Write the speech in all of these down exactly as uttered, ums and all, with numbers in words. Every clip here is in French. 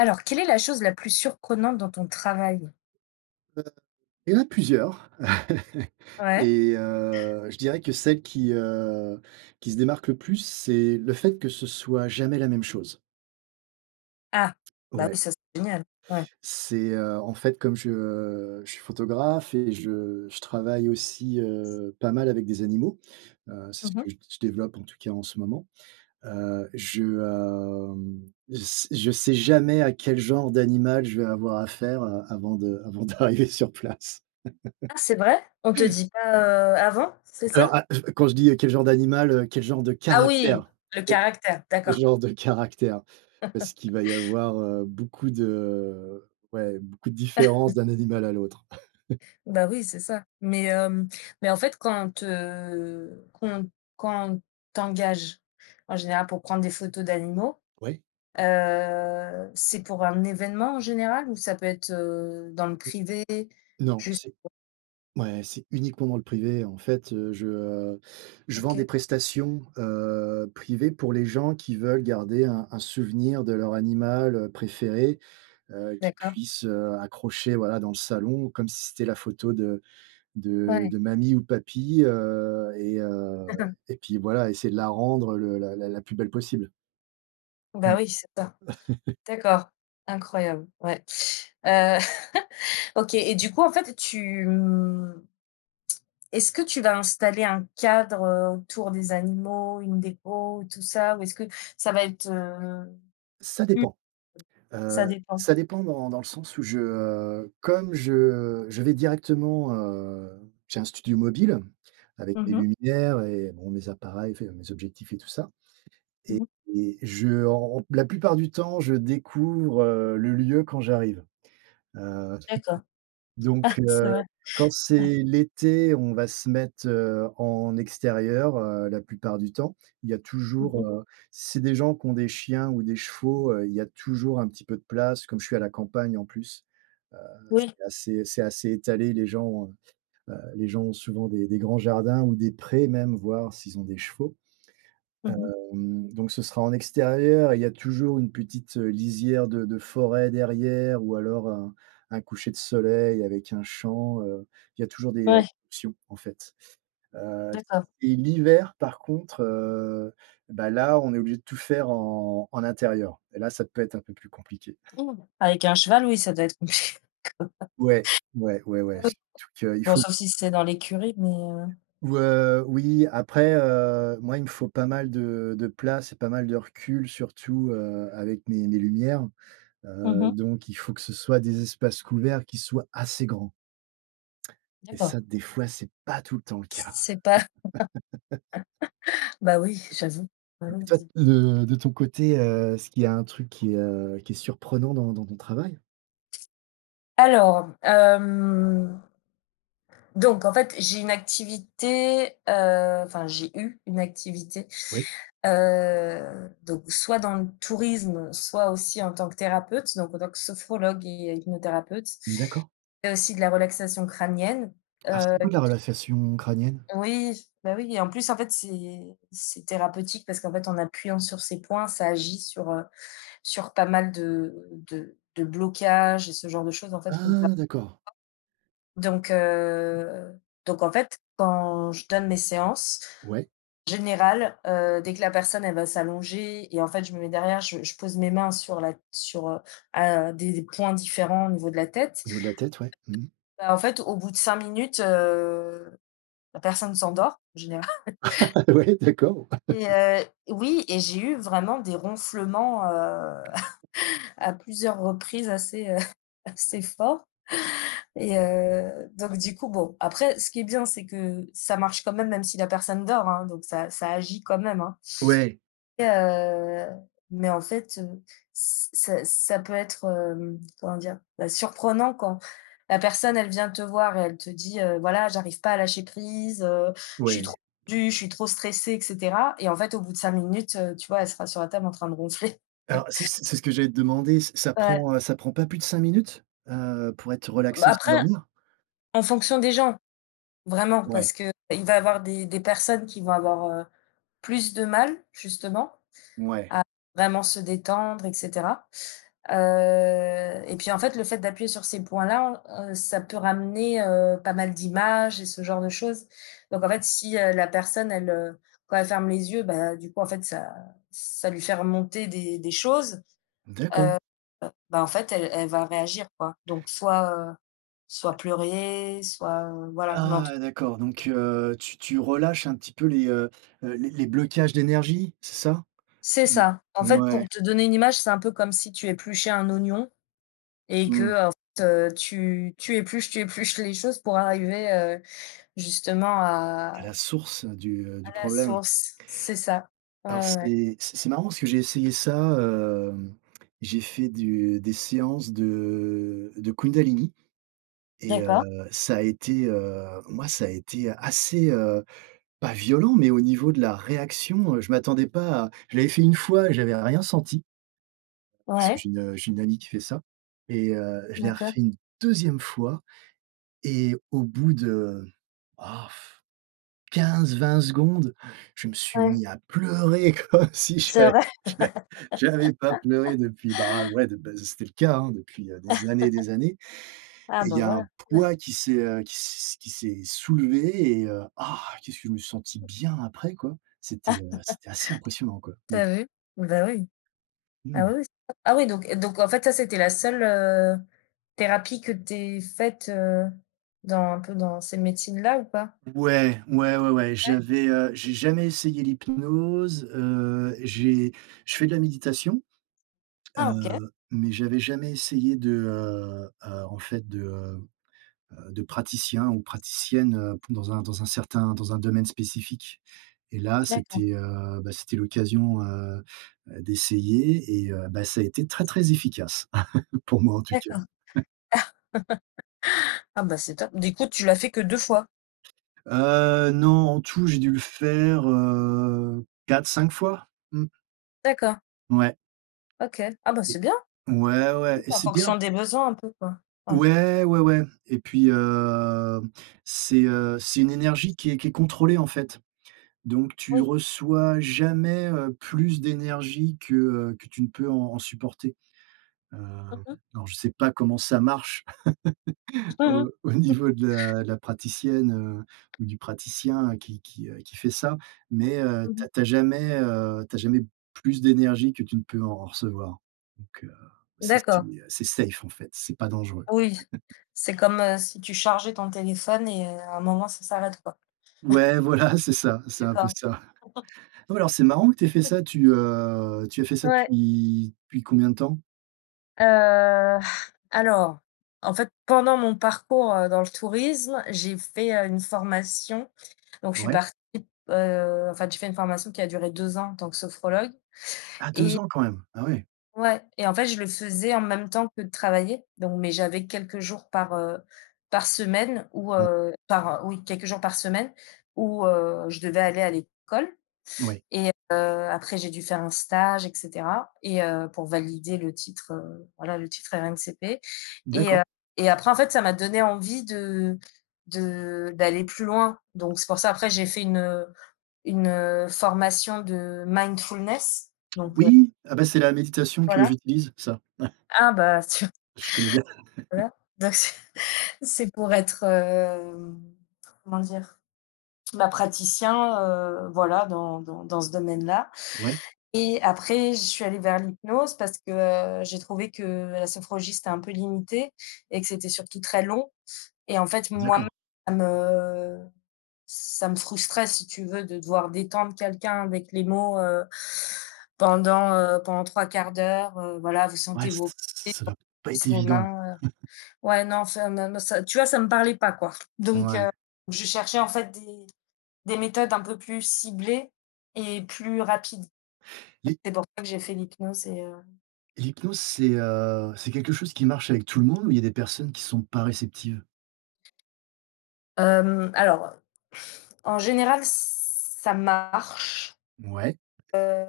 Alors, quelle est la chose la plus surprenante, dans ton travail? Heu, il y en a plusieurs. Ouais. Et heu, je dirais que celles qui, heu, qui se démarquent le plus, c'est le fait que ce soit, jamais la même chose. Ah, bah oui Ouais. ça c'est génial. Ouais. C'est, heu, en fait, comme je je suis photographe et je je travaille aussi, heu, pas mal avec des animaux. Heu, c'est Mmh ce mh. que je d je développe en tout cas en ce moment. Heu, je, hem, s je s je sais jamais à quel genre d'animal, je vais avoir affaire, heu, avant de avant d'arriver sur place. Ah c'est vrai? On te dit pas, heu, avant? C'est Alors, ça? ah je quand je dis, heu, quel genre d'animal, heu, quel genre de Ah oui! caractère. Le Et. caractère, Le d'accord. genre de caractère, parce qu'il va y avoir, heu, beaucoup de ouais beaucoup de différences d'un animal à l'autre. Ben oui, c'est ça. Mais, hem, mais en fait quand, heu, qu'on quand t'engage, en général pour prendre des photos d'animaux, Ouais. heu, c'est pour un événement en général ou ça peut être, heu, dans le Heu. privé? Non, Juste c'est pour ouais, c'est uniquement dans le privé. En fait, heu, je, heu, je vends des OK. prestations, heu, privées pour les gens qui veulent garder un un souvenir de leur animal, heu, préféré, heu, qu'ils D'accord. puissent, heu, accrocher, voilà, dans le salon comme si c'était la photo de de Ouais. de mamie ou de papi, heu et heu D'accord. et puis voilà, essayer de la rendre, heu, le la la la plus belle possible. Bah, Mmh. oui, c'est ça. D'accord, incroyable. Ouais. Heu, OK et du coup en fait tu mhh est-ce que tu vas installer un cadre, heu, autour des animaux, une dépôt, tout ça ou est-ce que ça va être, heu, Ça mmh dépend. Ça Heu, dépend. ça dépend dans dans le sens où je, heu comme je je vais directement, heu j'ai un studio mobile avec Mmh des mh. lumières et bon mes appareils, enfin mes objectifs et tout ça Mmh. et je, heu la plupart du temps, je découvre, heu, le lieu quand j'arrive. Heu, D'accord. Ah! donc C'est heu, vrai. quand Ouais. c'est l'été, on va se mettre, heu, en extérieur, heu, la plupart du temps, il y a Mmh toujours, mh. heu c'est des gens qui ont des chiens ou des chevaux, heu, il y a toujours un petit peu de place comme je suis à la campagne en plus. Heu, Oui. c'est assez, c'est assez étalé. Les gens ont, heu, les gens ont souvent des des grands jardins ou des prés même, voire s'ils ont des chevaux. Mmh. Hem, donc, ce sera en extérieur et Il y a toujours une petite, heu, lisière de de forêt derrière ou alors un un coucher de soleil avec un champ, heu. Il y a toujours des Ouais. options en fait. Heu D'accord. et l'hiver, par contre, heu, bah là, on est obligé de tout faire en en intérieur et là, ça peut être un peu plus compliqué. Mmh! Avec un cheval, oui ça doit être compliqué. Ouais, ouais, ouais Ah ouais, oui! surtout qu'il Bon, faut sauf si c'est dans l'écurie mais, heu Ou heu, oui, après heu, moi, il me faut pas mal de de place et pas mal de recul, surtout, heu, avec mes mes lumières. Mmh Heu, mh. donc, il faut que ce soient des espaces couverts qui soient assez grands et D'accord. ça, des fois, c'est pas tout le temps le Je cas sais pas. Bah, oui, j'avoue. Bah, et oui, toi visib de de ton côté, heu, est-ce qu'il y a un truc qui, heu, qui est surprenant dans dans ton travail? Alors, hem donc en fait j'ai une activité, heu, enfin j'ai eu une activité, Oui. heu, donc soit dans le tourisme soit aussi en tant que thérapeute donc en tant que sophrologue et hypnothérapeute. D'accord. Il y a aussi de la relaxation crânienne, Ah! heu, C'est quoi la qui relaxation crânienne? Oui, bah, oui et en plus en fait c'est c'est thérapeutique parce qu'en fait en appuyant sur ces points, ça agit sur, heu, sur pas mal de de de blocages et ce genre de choses en fait qu'on peut avoir. Ah! D'accord. Donc heu, donc en fait, quand je donne mes séances, Ouais. en général, heu, dès que la personne elle va s'allonger et en fait, je me mets derrière, je je pose mes mains sur la sur heu à des points différents au niveau de la tête. Au niveau de la tête ouais. Mmh. Bah, en fait, au bout de cinq minutes, heu, la personne s'endort en général Oui d'accord. et heu oui et j'ai eu vraiment des ronflements, heu, à plusieurs reprises assez, heu, assez forts et heu, donc du coup bon après ce qui est bien c'est que ça marche quand même, même si la personne dort, hein, donc ça ça agit quand même, hein Ouais. et heu, mais en fait, heu, ç ça ça peut être, hem, comment dire? Bah, surprenant quand la personne elle vient te voir et elle te dit: «Heu, voilà j'arrive pas à lâcher prise, heu, je suis trop Ouais. tendue, je suis trop stressée et cetera» et en fait au bout de cinq minutes, heu, tu vois elle sera sur la table en train de ronfler. Alors, c'est ce c'est ce que j'allais te demander, ça ça Ouais. prend, heu, ça prend pas plus de cinq minutes? Heu, pour être Bah, relaxé et après, s'endormir? en fonction des gens, vraiment. Parce Ouais. qu'il va avoir des des personnes qui vont avoir, heu, plus de mal justement Ouais. à vraiment se détendre et cetera. Heu et puis en fait le fait d'appuyer sur ces points-là, heu, ça peut ramener, heu, pas mal d'images et ce genre de choses. Donc en fait si, heu, la personne elle, heu quand elle ferme les yeux, bah, du coup en fait ça ça lui fait remonter des des choses. D'accord. Heu, bah, en fait elle elle va réagir quoi. Donc soit, heu, soit pleurer soit voilà, mais en tout Ah! D'accord. Donc heu, tu tu relâches un petit peu les, heu, heu, les les blocages d'énergie? C'est ça? C'est Heu, ça. En fait, ouais. pour te donner une image, c'est un peu comme si tu épluchais un oignon et que, Mmh. heu, en fait, heu, tu tu épluches tu épluches les choses pour arriver, heu, justement À à la source, heu, du heu, du à la problème source, c'est ça. Ouais, alors ouais, ouais. c'est c'est c'est marrant parce que j'ai essayé ça, hem, j'ai fait du des séances de de Kundalini et heu, D'accord. ça a été, heu, moi ça a été assez, heu, pas violent, mais au niveau de la réaction, heu, je m'attendais pas à je l'avais fait une fois et j'avais rien senti parce que Ouais. j'ai une, heu, j'ai une amie qui fait ça et heu, je l'ai D'accord. refait une deuxième fois et au bout de, oh pff, quinze-vingt secondes, je me suis Ouais. mis à pleurer comme si C'est j'avais vrai? j'av ais j'avais pas pleuré depuis, bah, ouais bah, c'était le cas, hein, depuis, heu, des années et des années Ah! et il Bah y a un voilà. Mmh. poids qui s'est, heu, qui s s'est qui s'est soulevé et heu, ah! Qu'est-ce que je me suis senti bien après, quoi. C'était, heu, c'était assez impressionnant quoi. Tu Mmh. as vu? Bah, oui. Ah Mmh. oui, c'est ça. Ah oui donc, heu, donc en fait ça c'était la seule, heu, thérapie que tu aies faite, heu, dans un peu dans ces médecines-là ou pas? Ouais. Ouais, ouais ouais. Ouais. J'avais, heu, j'ai jamais essayé l'hypnose, heu, j'ai je fais de la méditation, Ah! OK. heu, mais j'avais jamais essayé de, heu, heu, en fait de, heu, heu, de praticien ou praticienne, heu, pou heu, dans un certain dans un domaine spécifique et là, D'accord. c'était, heu, bah c'était l'occasion, heu, heu, d'essayer et heu, bah, ça a été très, très efficace. Pour moi en tout cas. D'accord. Ah bah, c'est top! Du coup tu l'as fait que deux fois? Heu, non, en tout j'ai dû le faire, heu, quatre-cinq fois. Mmh. D'accord. Ouais. OK. Ah bah, Et c'est bien! ouais, Oui, ouais et c'est en c'est bien fonction des besoins un peu quoi. Ouais. Ouais. Ouais, ouais et puis, hem, c'est, heu, c'est une énergie qui est qui est contrôlée en fait. Donc tu Oui. reçois jamais, heu, plus d'énergie que, heu, que tu ne peux en en supporter. Mmh Hem, mh. alors je sais pas comment ça marche, au au niveau de la la praticienne, heu, ou du praticien, heu, qui qui, heu, qui fait ça. Mais, heu, Mmh tu as mh. tu as jamais, heu, tu as jamais plus d'énergie que tu ne peux en recevoir. Donc, heu, c'est c'est, D'accord. heu, c'est safe en fait, c'est pas dangereux. Oui, c'est comme, heu, si tu chargeais ton téléphone et heu, à un moment ça s'arrête quoi. Ouais, voilà, c'est ça c'est un peu D'accord. ça. Alors, c'est marrant que tu aies fait ça. Tu, heu, tu as fait ça Ouais. depuis depuis combien de temps? Heu, alors en fait pendant mon parcours, heu, dans le tourisme, j'ai fait, heu, une formation donc je suis Ouais. partie, heu en fait j'ai fait une formation qui a duré deux ans en tant que sophrologue Ah deux et ans quand même! Ah ouais! Ouais et en fait je le faisais en même temps que de travailler donc, mais j'avais quelques jours par, heu, par semaine où, [unintelligible] heu par oui quelques jours par semaine où heu, je devais aller à l'école Ouais. et heu, après j'ai dû faire un stage et cetera et heu pour valider le titre, heu, voilà le titre RNCP et heu D'accord. et après en fait ça m'a donné envie de -de d'aller plus loin. Donc c'est pour ça après j'ai fait une, heu, une, heu, formation de mindfulness donc heu Oui, ah bah c'est la méditation que voilà. j'utilise, ça. Ah bah, tiens, Je connais bien. voilà. Donc c'est c'est pour être, hem, comment dire? Bah, praticien, heu, voilà dans dans dans ce domaine-là Ouais. et après, je suis allée vers l'hypnose. Parce que j'ai trouvé que la sophrologie, c'était un peu limité et que c'était surtout très long et en fait, D'accord. moi-même, heu, ça me frustrait si tu veux, de devoir détendre quelqu'un avec les mots, heu, pendant, heu, pendant trois quarts d'heure, heu. Voilà, vous Ouais, sentez ç vos pieds, ç ça doit vos pas être cuisses, vos évident! mains, heu. Ouais, non, enfin mais me ça, tu vois, ça me parlait pas quoi. Donc, heu, Ouais. je cherchais en fait des des méthodes un peu plus ciblées et plus rapides et Les c'est pour ça que j'ai fait l'hypnose et heu L'hypnose c'est, heu, c'est quelque chose qui marche avec tout le monde ou il y a des personnes qui sont pas réceptives? Hem, alors, en général, ç ça marche, Mouais. heu,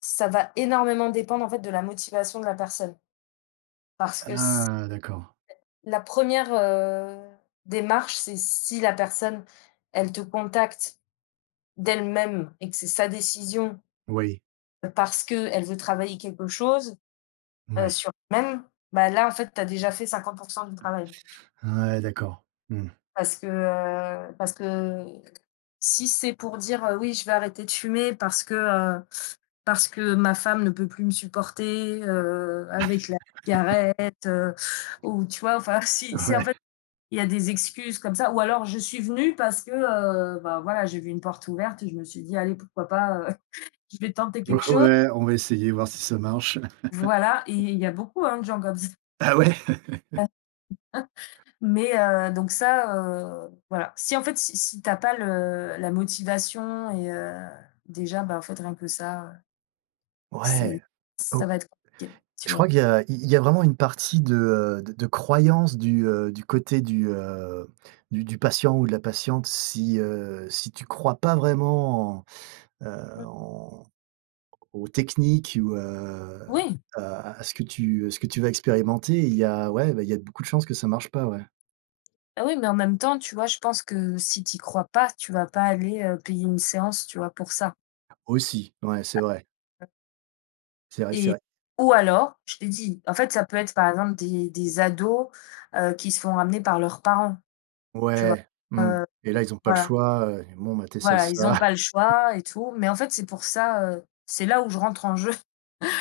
ça va énormément dépendre en fait de la motivation de la personne parce que c'est Ah! D'accord. la première, heu, démarche, c'est si la personne, elle te contacte d'elle-même et que c'est sa décision Oui. parce qu'elle veut travailler quelque chose, heu, Ouais. sur elle-même, bah, là en fait tu as déjà fait cinquante pour cent du travail quoi Ouais, d'accord. Mmh. parce que, heu parce que, heu, si c'est pour dire: «Heu, oui je veux arrêter de fumer parce que, heu, parce que ma femme ne peut plus me supporter, heu, avec la cigarette, heu», ou tu vois? Enfin si c'est en Ouais. fait il y a des excuses comme ça, ou alors: «Je suis venu parce que, heu, bah, voilà j'ai vu une porte ouverte et je me suis dit: "Allez pourquoi pas, heu, je vais tenter quelque chose"». Ouais, on va essayer voir si ça marche. Voilà et il y a beaucoup hein, de gens comme ç Ah ouais? Ouais. Mais, heu, donc ça, heu voilà si en fait si si tu as pas le la motivation et heu, déjà, bah, en fait, rien que ça, heu, c'est Ouais, ça oh! va être compliqué, tu Je vois? crois qu'il y a il y a vraiment une partie de, heu, de de croyances du, heu, du côté du, heu, du du patient ou de la patiente si, heu, si tu crois pas vraiment en, heu, Mmh. en aux techniques ou, heu, Oui. ou à à ce que tu à ce que tu vas expérimenter, il y a ouais, bah, il y a beaucoup de chances que ça marche pas, ouais. Bah, oui mais en même temps tu vois, je pense que si tu y crois pas tu vas pas aller, heu, payer une séance tu vois, pour ça. Aussi, ouais, c'est vrai. [unintelligible] C'est vrai, c'est Et vrai. ou alors, je t'ai dit, en fait, ça peut être par exemple des des ados, heu, qui se font amener par leurs parents. Tu vois? Ouais, Heu mmh heu, et là ils ont pas le voilà choix, heu: «Et bon ben tu essaies voilà, ils ont ça». pas le choix et tout. Mais en fait c'est pour ça, heu, c'est là où je rentre en jeu.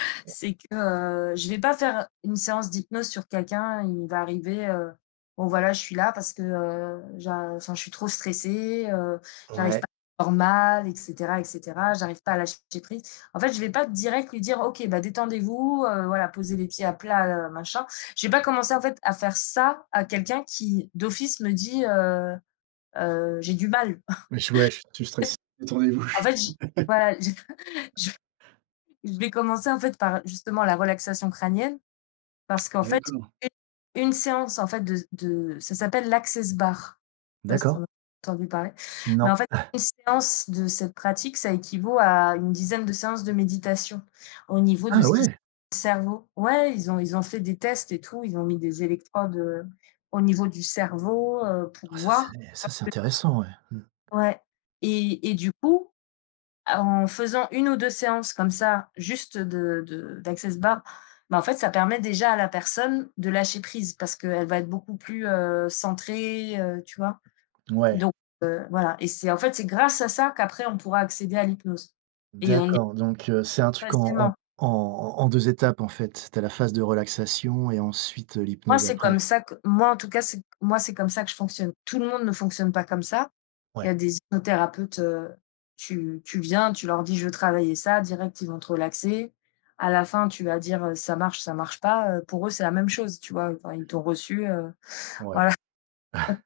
C'est que, heu, je vais pas faire, heu, une séance d'hypnose sur quelqu'un, il va arriver, heu: «Bon voilà je suis là, parce que, heu, j'a enfin je suis trop stressé, heu, j'y arrive Ouais. pas [unintelligible] normal et cetera, et cetera. J'arrive pas à lâcher prise». En fait, je vais pas direct lui dire: «OK, bah, détendez-vous, heu, voilà poser les pieds à plat, heu, machin». Je vais pas commencer en fait, à faire ça à quelqu'un qui d'office me dit: «Heu heu j'ai du mal Wesh, wesh je suis stressé. fait». Détendez-vous. Je En suis fait, j voilà, je je je vais commencer en fait, par justement, la relaxation crânienne. Parce qu'en fait, D'accord. une une séance en fait, de de ça s'appelle l'Access Bars, je sais pas si tu D'accord. en as entendu parler. Mais Non. en fait une séance de cette pratique, ça équivaut à une dizaine de séances de méditation au niveau de Ah ce qui se ouais. [unintelligible] cerveau. Ouais, ils ont ils ont fait des tests et tout, ils ont mis des électrodes, heu, au niveau du cerveau, heu, pour Oh ça c'est voir ça c'est [unintelligible] intéressant, ouais. Mmh. Ouais. Et et du coup, à en faisant une ou deux séances comme ça, juste de de d'Access Bars, mais en fait ça permet déjà à la personne de lâcher prise, parce qu'elle va être beaucoup, heu, plus centrée, heu, tu vois? Ouais. Donc, heu, voilà, et c'est en fait, c'est grâce à ça, qu'après on pourra accéder à l'hypnose. Et on est D'accord, donc, heu, c'est un truc en en facilement. en en en deux étapes en fait, tu as la phase de relaxation et ensuite, heu, Moi, l'hypnose, c'est comme après. ça que moi en tout cas, c'est moi, c'est comme ça que je fonctionne. Tout le monde ne fonctionne pas comme ça. Il y a Ouais. des hypnothérapeutes, heu, tu tu viens, tu leur dis: «Je veux travailler ça», direct ils vont te relaxer. À la fin tu vas dire, heu: «Ça marche, ça marche pas», heu, pour eux c'est la même chose, tu vois? Heu, enfin ils t'ont reçu, heu, Ouais. voilà..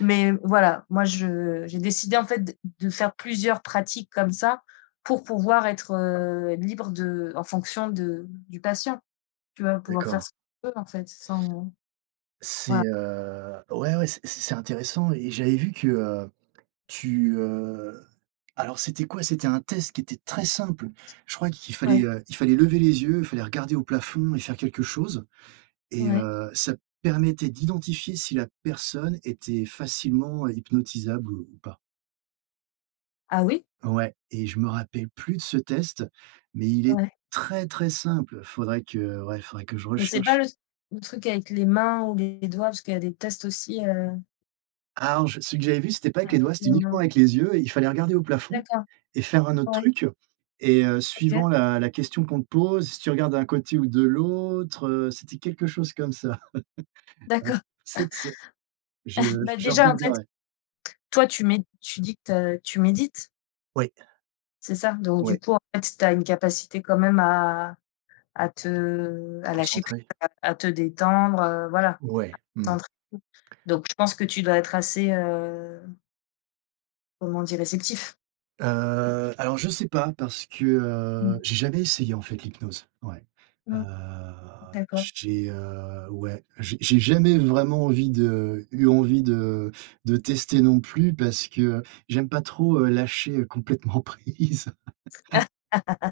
Mais, voilà moi je j'ai décidé en fait, d de faire plusieurs pratiques comme ça pour pouvoir être, heu, libre de en fonction de du patient. Tu vas pouvoir faire D'accord. ce que tu veux en fait, sans C'est, voilà. heu, ouais, ouais, c'est c'est intéressant et j'avais vu que, heu, tu, heu, alors c'était quoi? C'était un test qui était très simple. Je crois qu'il fallait, Ouais. heu, il fallait lever les yeux, il fallait regarder au plafond et faire quelque chose. Et Ouais. heu, ça permettait d'identifier si la personne était facilement hypnotisable ou, ou pas. Ah oui? Ouais et je me rappelle plus de ce test, mais il est Ouais. très, très simple. Faudrait que ouais, faudrait que je C'est pas recherche. le s le truc avec les mains ou les doigts, parce qu'il y a des tests aussi, heu? Ah non je celui que j'avais vu, c'était pas avec les Avec doigts, c'était les uniquement mains. avec les yeux et il fallait regarder au plafond D'accord, et faire un autre ouais. truc et heu, suivant OK. la la question qu'on te pose, si tu regardes d'un côté ou de l'autre, heu, c'était quelque chose comme ça. D'accord. Enfin cette ce Je Bah, je déjà en fait regarderai. toi tu mets, tu dis que, tu as tu médites. Oui. C'est ça. Donc du Ouais. coup en fait, tu as une capacité quand même à à te à lâcher prise, Concentré. à te détendre, heu, voilà. À Ouais, te mmh. concentrer, donc je pense que tu dois être assez heu comment dire, réceptif? Heu, alors je sais pas parce que, heu, Mmh. j'ai jamais essayé en fait l'hypnose. Ouais. Heu, Mmh. D'accord. j t j'ai, heu, ouais, j'ai j'ai jamais vraiment envie de eu envie de de tester non plus, parce que, j'aime pas trop, heu, lâcher complètement prise.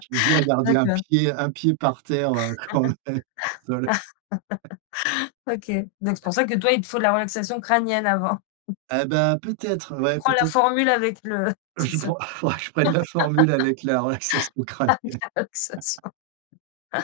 J'aime bien garder un D'accord. pied un pied par terre, heu, quand même. Au sol. OK, donc c'est pour ça que toi, il te faut la relaxation crânienne, avant? Ah bah, peut-être, heu, Toi tu ouais prends la peut-êt formule avec le c'est Je ça. prends, faudrait que je prenne la formule avec la relaxation crânienne. Avec la relaxation.